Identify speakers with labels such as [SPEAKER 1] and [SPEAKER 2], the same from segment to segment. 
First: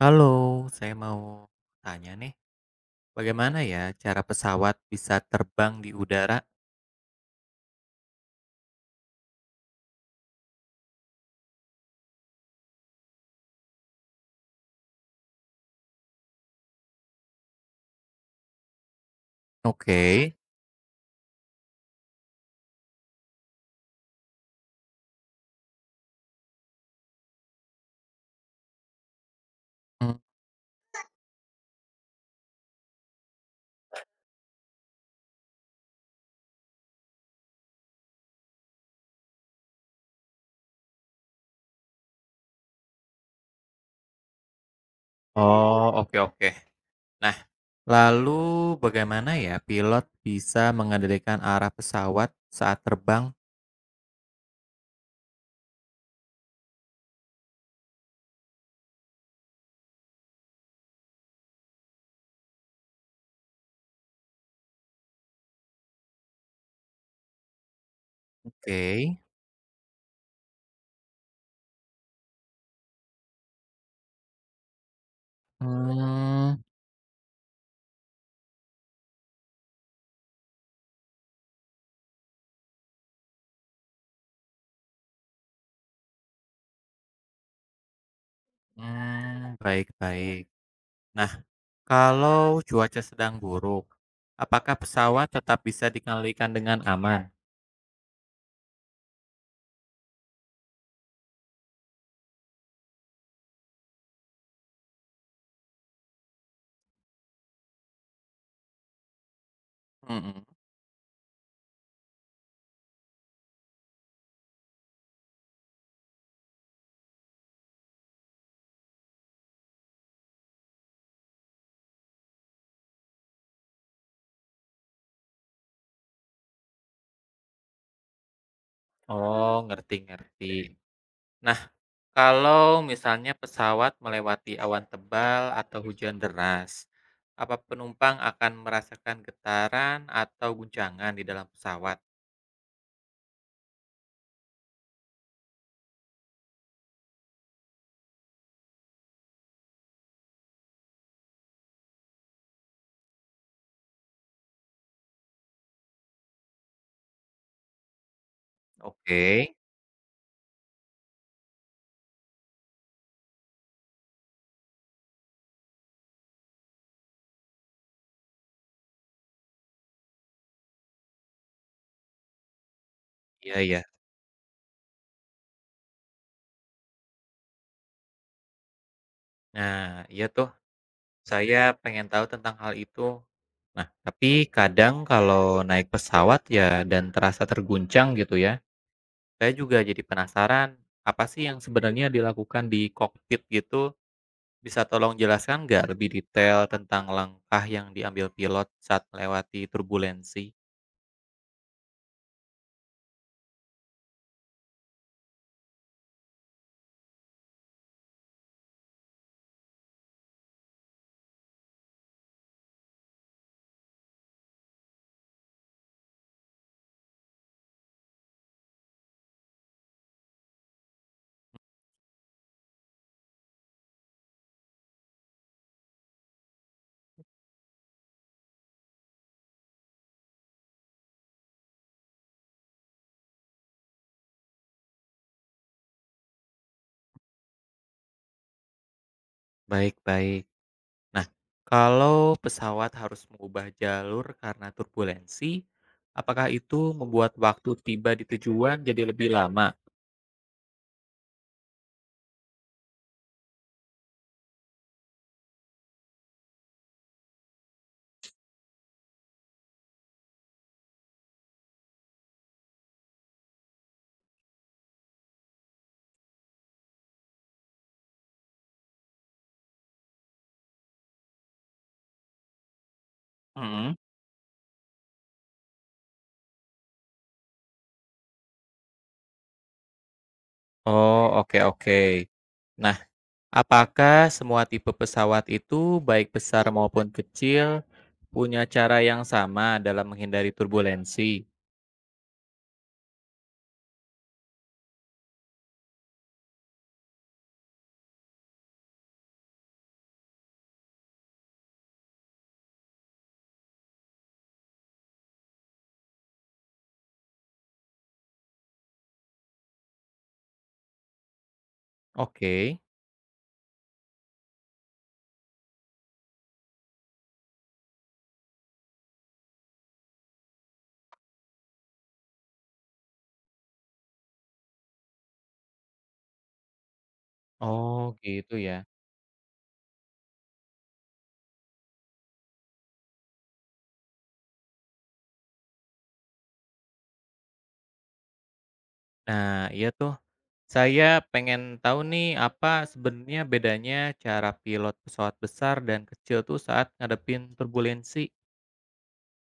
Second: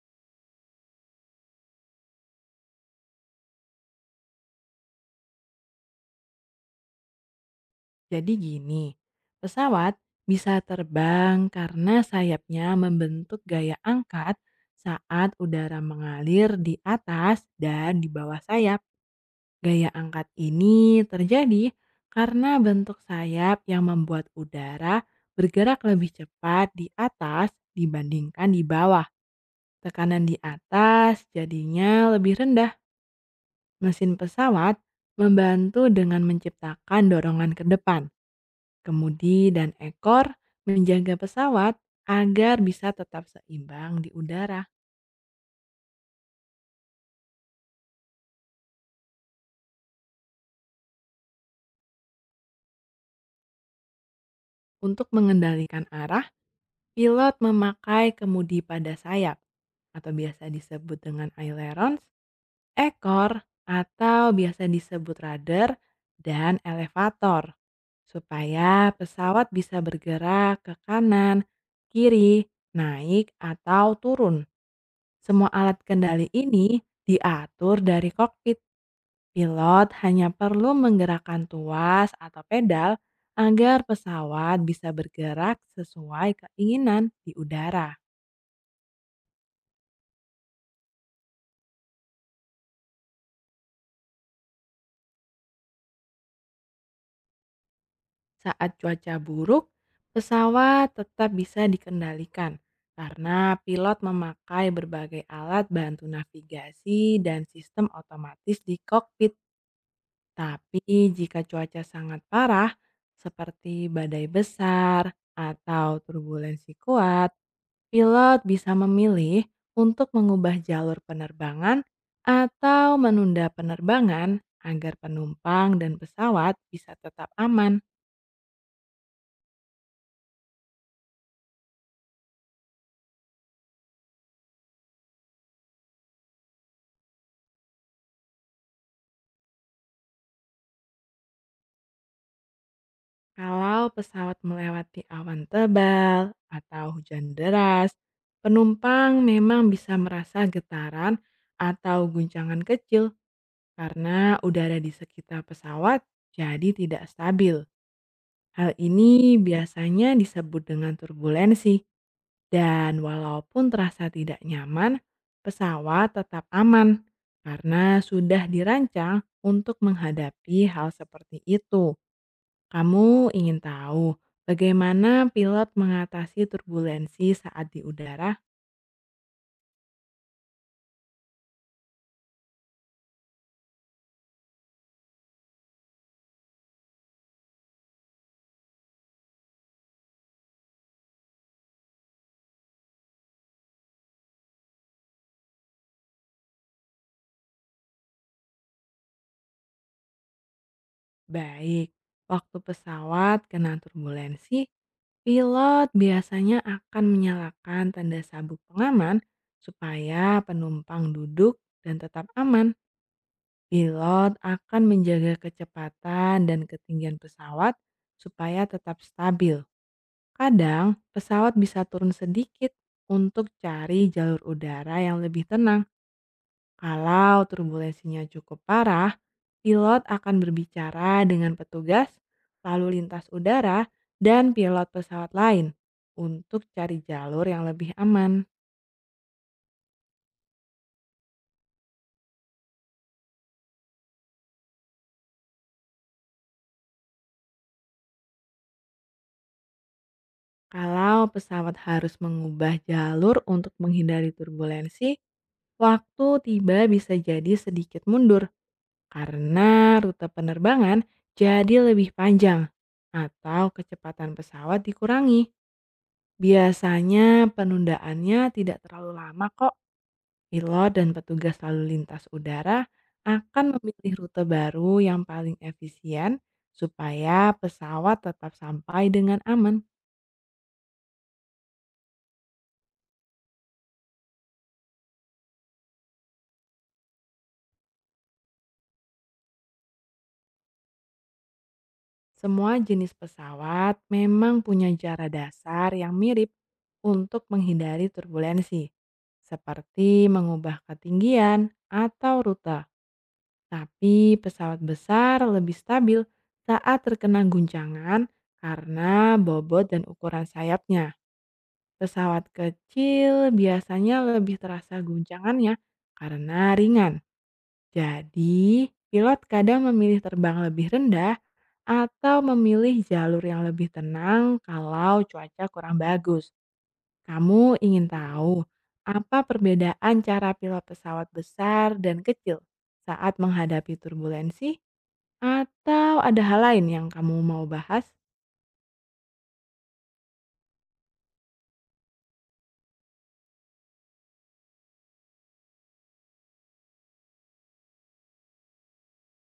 [SPEAKER 1] Halo, saya mau tanya nih, bagaimana ya cara pesawat bisa terbang di udara?
[SPEAKER 2] Jadi gini, pesawat bisa terbang karena sayapnya membentuk gaya angkat saat udara mengalir di atas dan di bawah sayap. Gaya angkat
[SPEAKER 1] Oke.
[SPEAKER 2] ini terjadi karena bentuk sayap yang membuat udara bergerak lebih cepat di atas dibandingkan di bawah.
[SPEAKER 1] Hmm.
[SPEAKER 2] Tekanan di atas jadinya lebih rendah. Mesin pesawat membantu dengan menciptakan dorongan ke depan. Kemudi dan ekor menjaga pesawat agar bisa tetap seimbang di udara.
[SPEAKER 1] Oh, oke oke. Nah, lalu bagaimana ya pilot bisa mengendalikan arah pesawat saat terbang?
[SPEAKER 2] Untuk mengendalikan arah, pilot memakai kemudi pada sayap atau biasa disebut dengan ailerons, ekor atau biasa disebut rudder dan elevator supaya
[SPEAKER 1] Oke.
[SPEAKER 2] pesawat bisa bergerak ke kanan, kiri, naik atau turun. Semua alat kendali
[SPEAKER 1] Hmm,
[SPEAKER 2] ini diatur dari kokpit. Pilot hanya perlu menggerakkan tuas atau pedal agar pesawat bisa bergerak sesuai keinginan di udara.
[SPEAKER 1] hmm, baik baik. Nah, kalau cuaca sedang buruk, apakah pesawat tetap bisa dikendalikan dengan aman?
[SPEAKER 2] Saat cuaca buruk, pesawat tetap bisa dikendalikan karena pilot memakai berbagai alat bantu navigasi dan sistem otomatis di kokpit.
[SPEAKER 1] Mm-mm.
[SPEAKER 2] Tapi jika cuaca sangat parah, seperti badai besar atau turbulensi kuat, pilot bisa memilih untuk mengubah jalur penerbangan atau menunda penerbangan agar penumpang dan pesawat bisa tetap aman.
[SPEAKER 1] Oh, ngerti ngerti. Nah. Kalau misalnya pesawat melewati awan tebal atau hujan deras, apa penumpang akan merasakan getaran atau guncangan di dalam pesawat?
[SPEAKER 2] Kalau pesawat melewati awan tebal atau hujan deras, penumpang memang bisa merasa getaran atau guncangan kecil karena udara di sekitar pesawat jadi tidak stabil. Hal
[SPEAKER 1] Oke,
[SPEAKER 2] ini biasanya disebut dengan turbulensi. Dan walaupun terasa tidak nyaman, pesawat tetap aman karena sudah dirancang untuk menghadapi hal seperti itu. Kamu ingin
[SPEAKER 1] iya iya.
[SPEAKER 2] tahu bagaimana pilot mengatasi turbulensi saat di udara?
[SPEAKER 1] Nah, iya tuh, saya pengen tahu tentang hal itu. Nah, tapi kadang kalau naik pesawat ya dan terasa terguncang gitu ya, saya juga jadi penasaran, apa sih yang sebenarnya dilakukan di kokpit gitu. Bisa tolong jelaskan nggak lebih detail tentang langkah yang diambil pilot saat melewati turbulensi?
[SPEAKER 2] Baik, waktu pesawat kena turbulensi, pilot biasanya akan menyalakan tanda sabuk pengaman supaya penumpang duduk dan tetap aman. Pilot akan menjaga kecepatan dan ketinggian pesawat supaya tetap stabil. Kadang pesawat bisa turun sedikit untuk cari jalur udara yang lebih tenang. Kalau turbulensinya cukup parah, pilot akan berbicara dengan petugas, lalu lintas udara, dan pilot pesawat lain untuk cari jalur yang lebih aman.
[SPEAKER 1] Baik, baik. Nah, kalau pesawat harus mengubah jalur karena turbulensi, apakah itu membuat waktu tiba di tujuan jadi lebih lama?
[SPEAKER 2] Kalau pesawat harus mengubah jalur untuk menghindari turbulensi, waktu tiba bisa jadi sedikit mundur karena rute penerbangan jadi lebih panjang atau kecepatan pesawat dikurangi. Biasanya penundaannya tidak terlalu lama kok. Pilot dan petugas lalu lintas udara akan
[SPEAKER 1] Mm.
[SPEAKER 2] memilih rute baru yang paling efisien supaya pesawat tetap sampai dengan aman.
[SPEAKER 1] Oh, oke, oke. Nah, apakah semua tipe pesawat itu, baik besar maupun kecil, punya cara yang sama dalam menghindari turbulensi?
[SPEAKER 2] Semua jenis pesawat memang punya cara dasar yang mirip untuk menghindari turbulensi, seperti mengubah ketinggian atau rute. Tapi pesawat besar lebih stabil saat terkena guncangan karena bobot dan ukuran sayapnya. Pesawat
[SPEAKER 1] Oke.
[SPEAKER 2] kecil biasanya lebih terasa guncangannya karena ringan. Jadi, pilot kadang memilih terbang lebih rendah atau memilih jalur yang lebih tenang kalau cuaca kurang bagus? Kamu ingin
[SPEAKER 1] Oh, gitu
[SPEAKER 2] tahu
[SPEAKER 1] ya.
[SPEAKER 2] apa perbedaan cara pilot pesawat besar dan kecil saat menghadapi turbulensi? Atau ada hal lain yang kamu mau bahas?
[SPEAKER 1] Nah, iya tuh. Saya pengen tahu nih apa sebenarnya bedanya cara pilot pesawat besar dan kecil tuh saat ngadepin turbulensi.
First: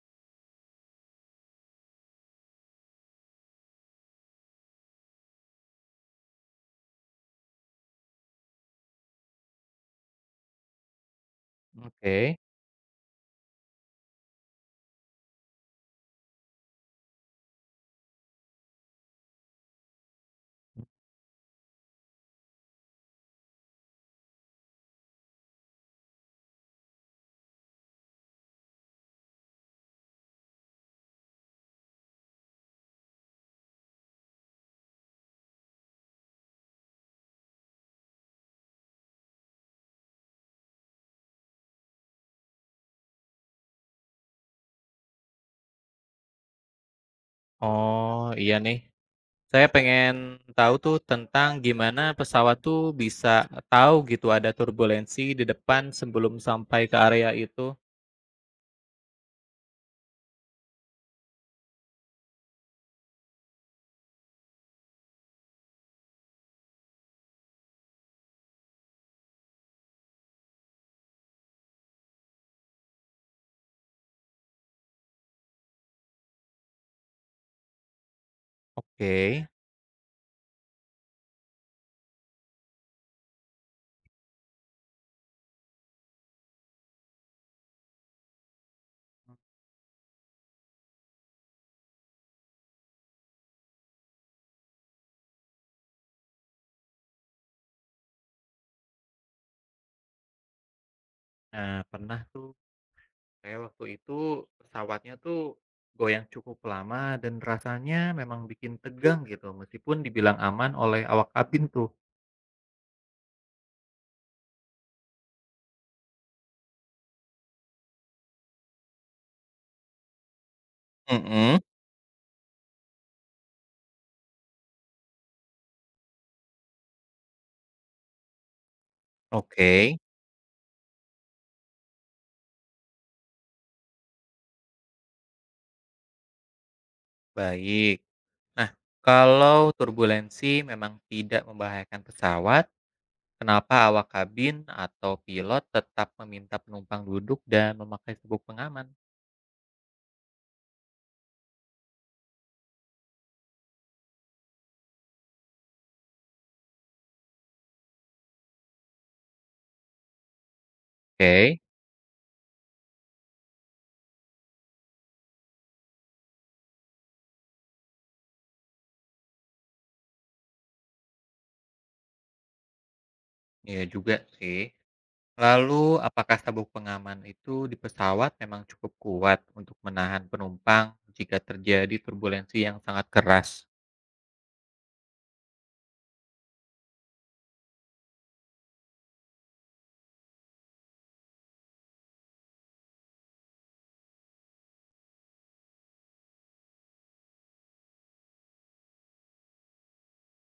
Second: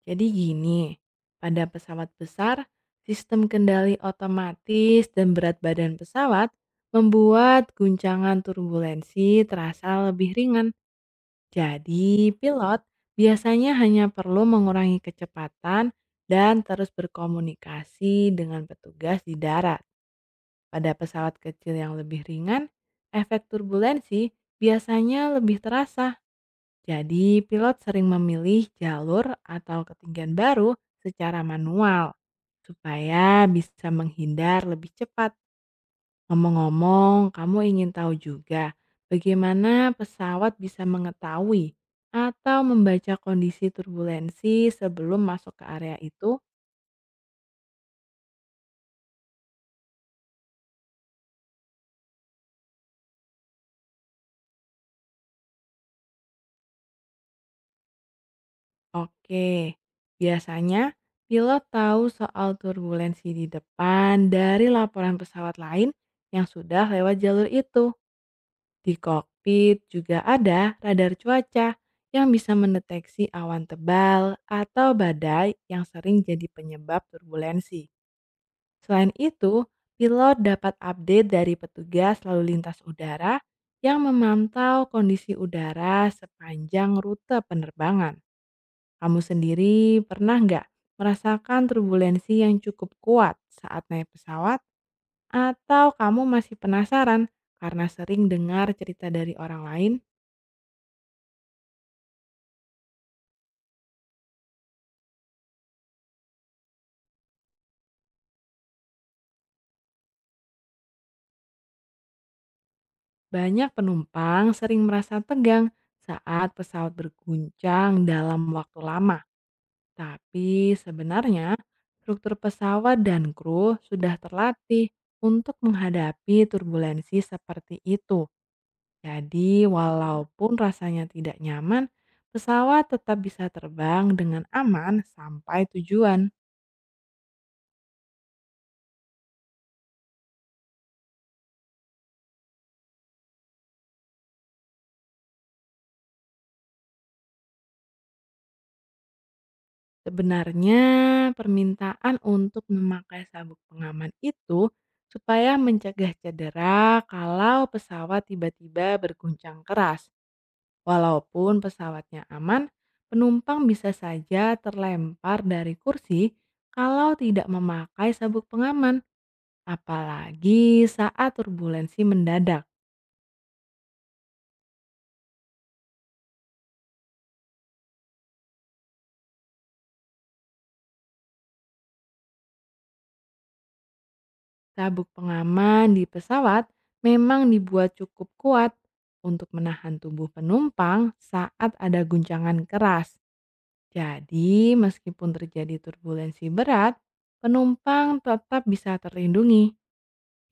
[SPEAKER 2] Jadi gini, pada pesawat besar, sistem kendali otomatis dan berat badan pesawat membuat guncangan turbulensi terasa lebih ringan. Jadi,
[SPEAKER 1] Oke.
[SPEAKER 2] pilot biasanya hanya perlu mengurangi kecepatan dan terus berkomunikasi dengan petugas di darat. Pada pesawat kecil yang lebih ringan, efek turbulensi biasanya lebih terasa. Jadi, pilot sering memilih jalur atau ketinggian baru secara manual supaya bisa menghindar lebih cepat. Ngomong-ngomong, kamu ingin tahu juga bagaimana pesawat bisa mengetahui atau membaca kondisi turbulensi sebelum masuk ke area itu?
[SPEAKER 1] Oh, iya nih. Saya pengen tahu tuh tentang gimana pesawat tuh bisa tahu gitu ada turbulensi di depan sebelum sampai ke area itu.
[SPEAKER 2] Oke, biasanya pilot tahu soal turbulensi di depan dari laporan pesawat lain yang sudah lewat jalur itu. Di kokpit juga ada radar cuaca yang bisa mendeteksi awan tebal atau badai yang sering jadi penyebab turbulensi. Selain
[SPEAKER 1] Oke.
[SPEAKER 2] itu, pilot dapat update dari petugas lalu lintas udara yang memantau kondisi udara sepanjang rute penerbangan. Kamu sendiri pernah nggak merasakan turbulensi yang cukup kuat saat naik pesawat? Atau kamu masih penasaran karena sering dengar cerita dari orang lain?
[SPEAKER 1] Nah, pernah tuh. Saya waktu itu pesawatnya tuh goyang cukup lama dan rasanya memang bikin tegang gitu, meskipun dibilang aman oleh awak kabin tuh.
[SPEAKER 2] Banyak penumpang sering merasa tegang saat pesawat berguncang dalam waktu lama. Tapi sebenarnya
[SPEAKER 1] Mhm,
[SPEAKER 2] struktur pesawat dan kru sudah terlatih untuk menghadapi turbulensi seperti itu. Jadi
[SPEAKER 1] oke,
[SPEAKER 2] walaupun rasanya tidak nyaman, pesawat tetap bisa terbang dengan aman sampai tujuan.
[SPEAKER 1] baik. Nah, kalau turbulensi memang tidak membahayakan pesawat, kenapa awak kabin atau pilot tetap meminta penumpang duduk dan memakai sabuk pengaman?
[SPEAKER 2] Sebenarnya permintaan untuk memakai sabuk pengaman itu supaya mencegah cedera kalau pesawat tiba-tiba berguncang keras.
[SPEAKER 1] Oke,
[SPEAKER 2] Walaupun pesawatnya aman, penumpang bisa saja terlempar dari kursi kalau tidak memakai sabuk pengaman, apalagi saat turbulensi mendadak.
[SPEAKER 1] iya juga sih. Lalu, apakah sabuk pengaman itu di pesawat memang cukup kuat untuk menahan penumpang jika terjadi turbulensi yang sangat keras?
[SPEAKER 2] Sabuk pengaman di pesawat memang dibuat cukup kuat untuk menahan tubuh penumpang saat ada guncangan keras. Jadi, meskipun terjadi turbulensi berat, penumpang tetap bisa terlindungi.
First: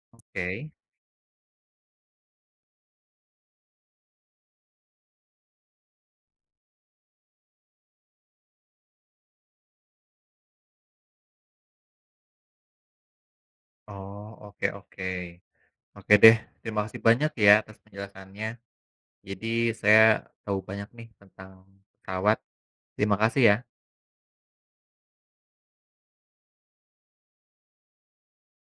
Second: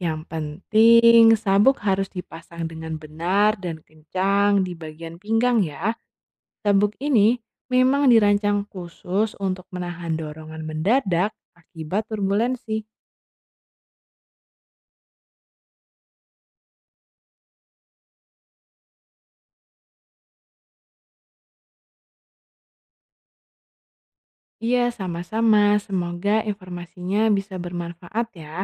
[SPEAKER 2] Yang
[SPEAKER 1] Oke.
[SPEAKER 2] penting, sabuk harus dipasang dengan benar dan kencang di bagian pinggang ya. Sabuk ini memang dirancang khusus untuk menahan dorongan mendadak akibat turbulensi.
[SPEAKER 1] Oh, oke oke. Oke deh, terima kasih banyak ya atas penjelasannya. Jadi saya tahu banyak nih tentang pesawat. Terima kasih ya.
[SPEAKER 2] Iya, sama-sama. Semoga informasinya bisa bermanfaat ya.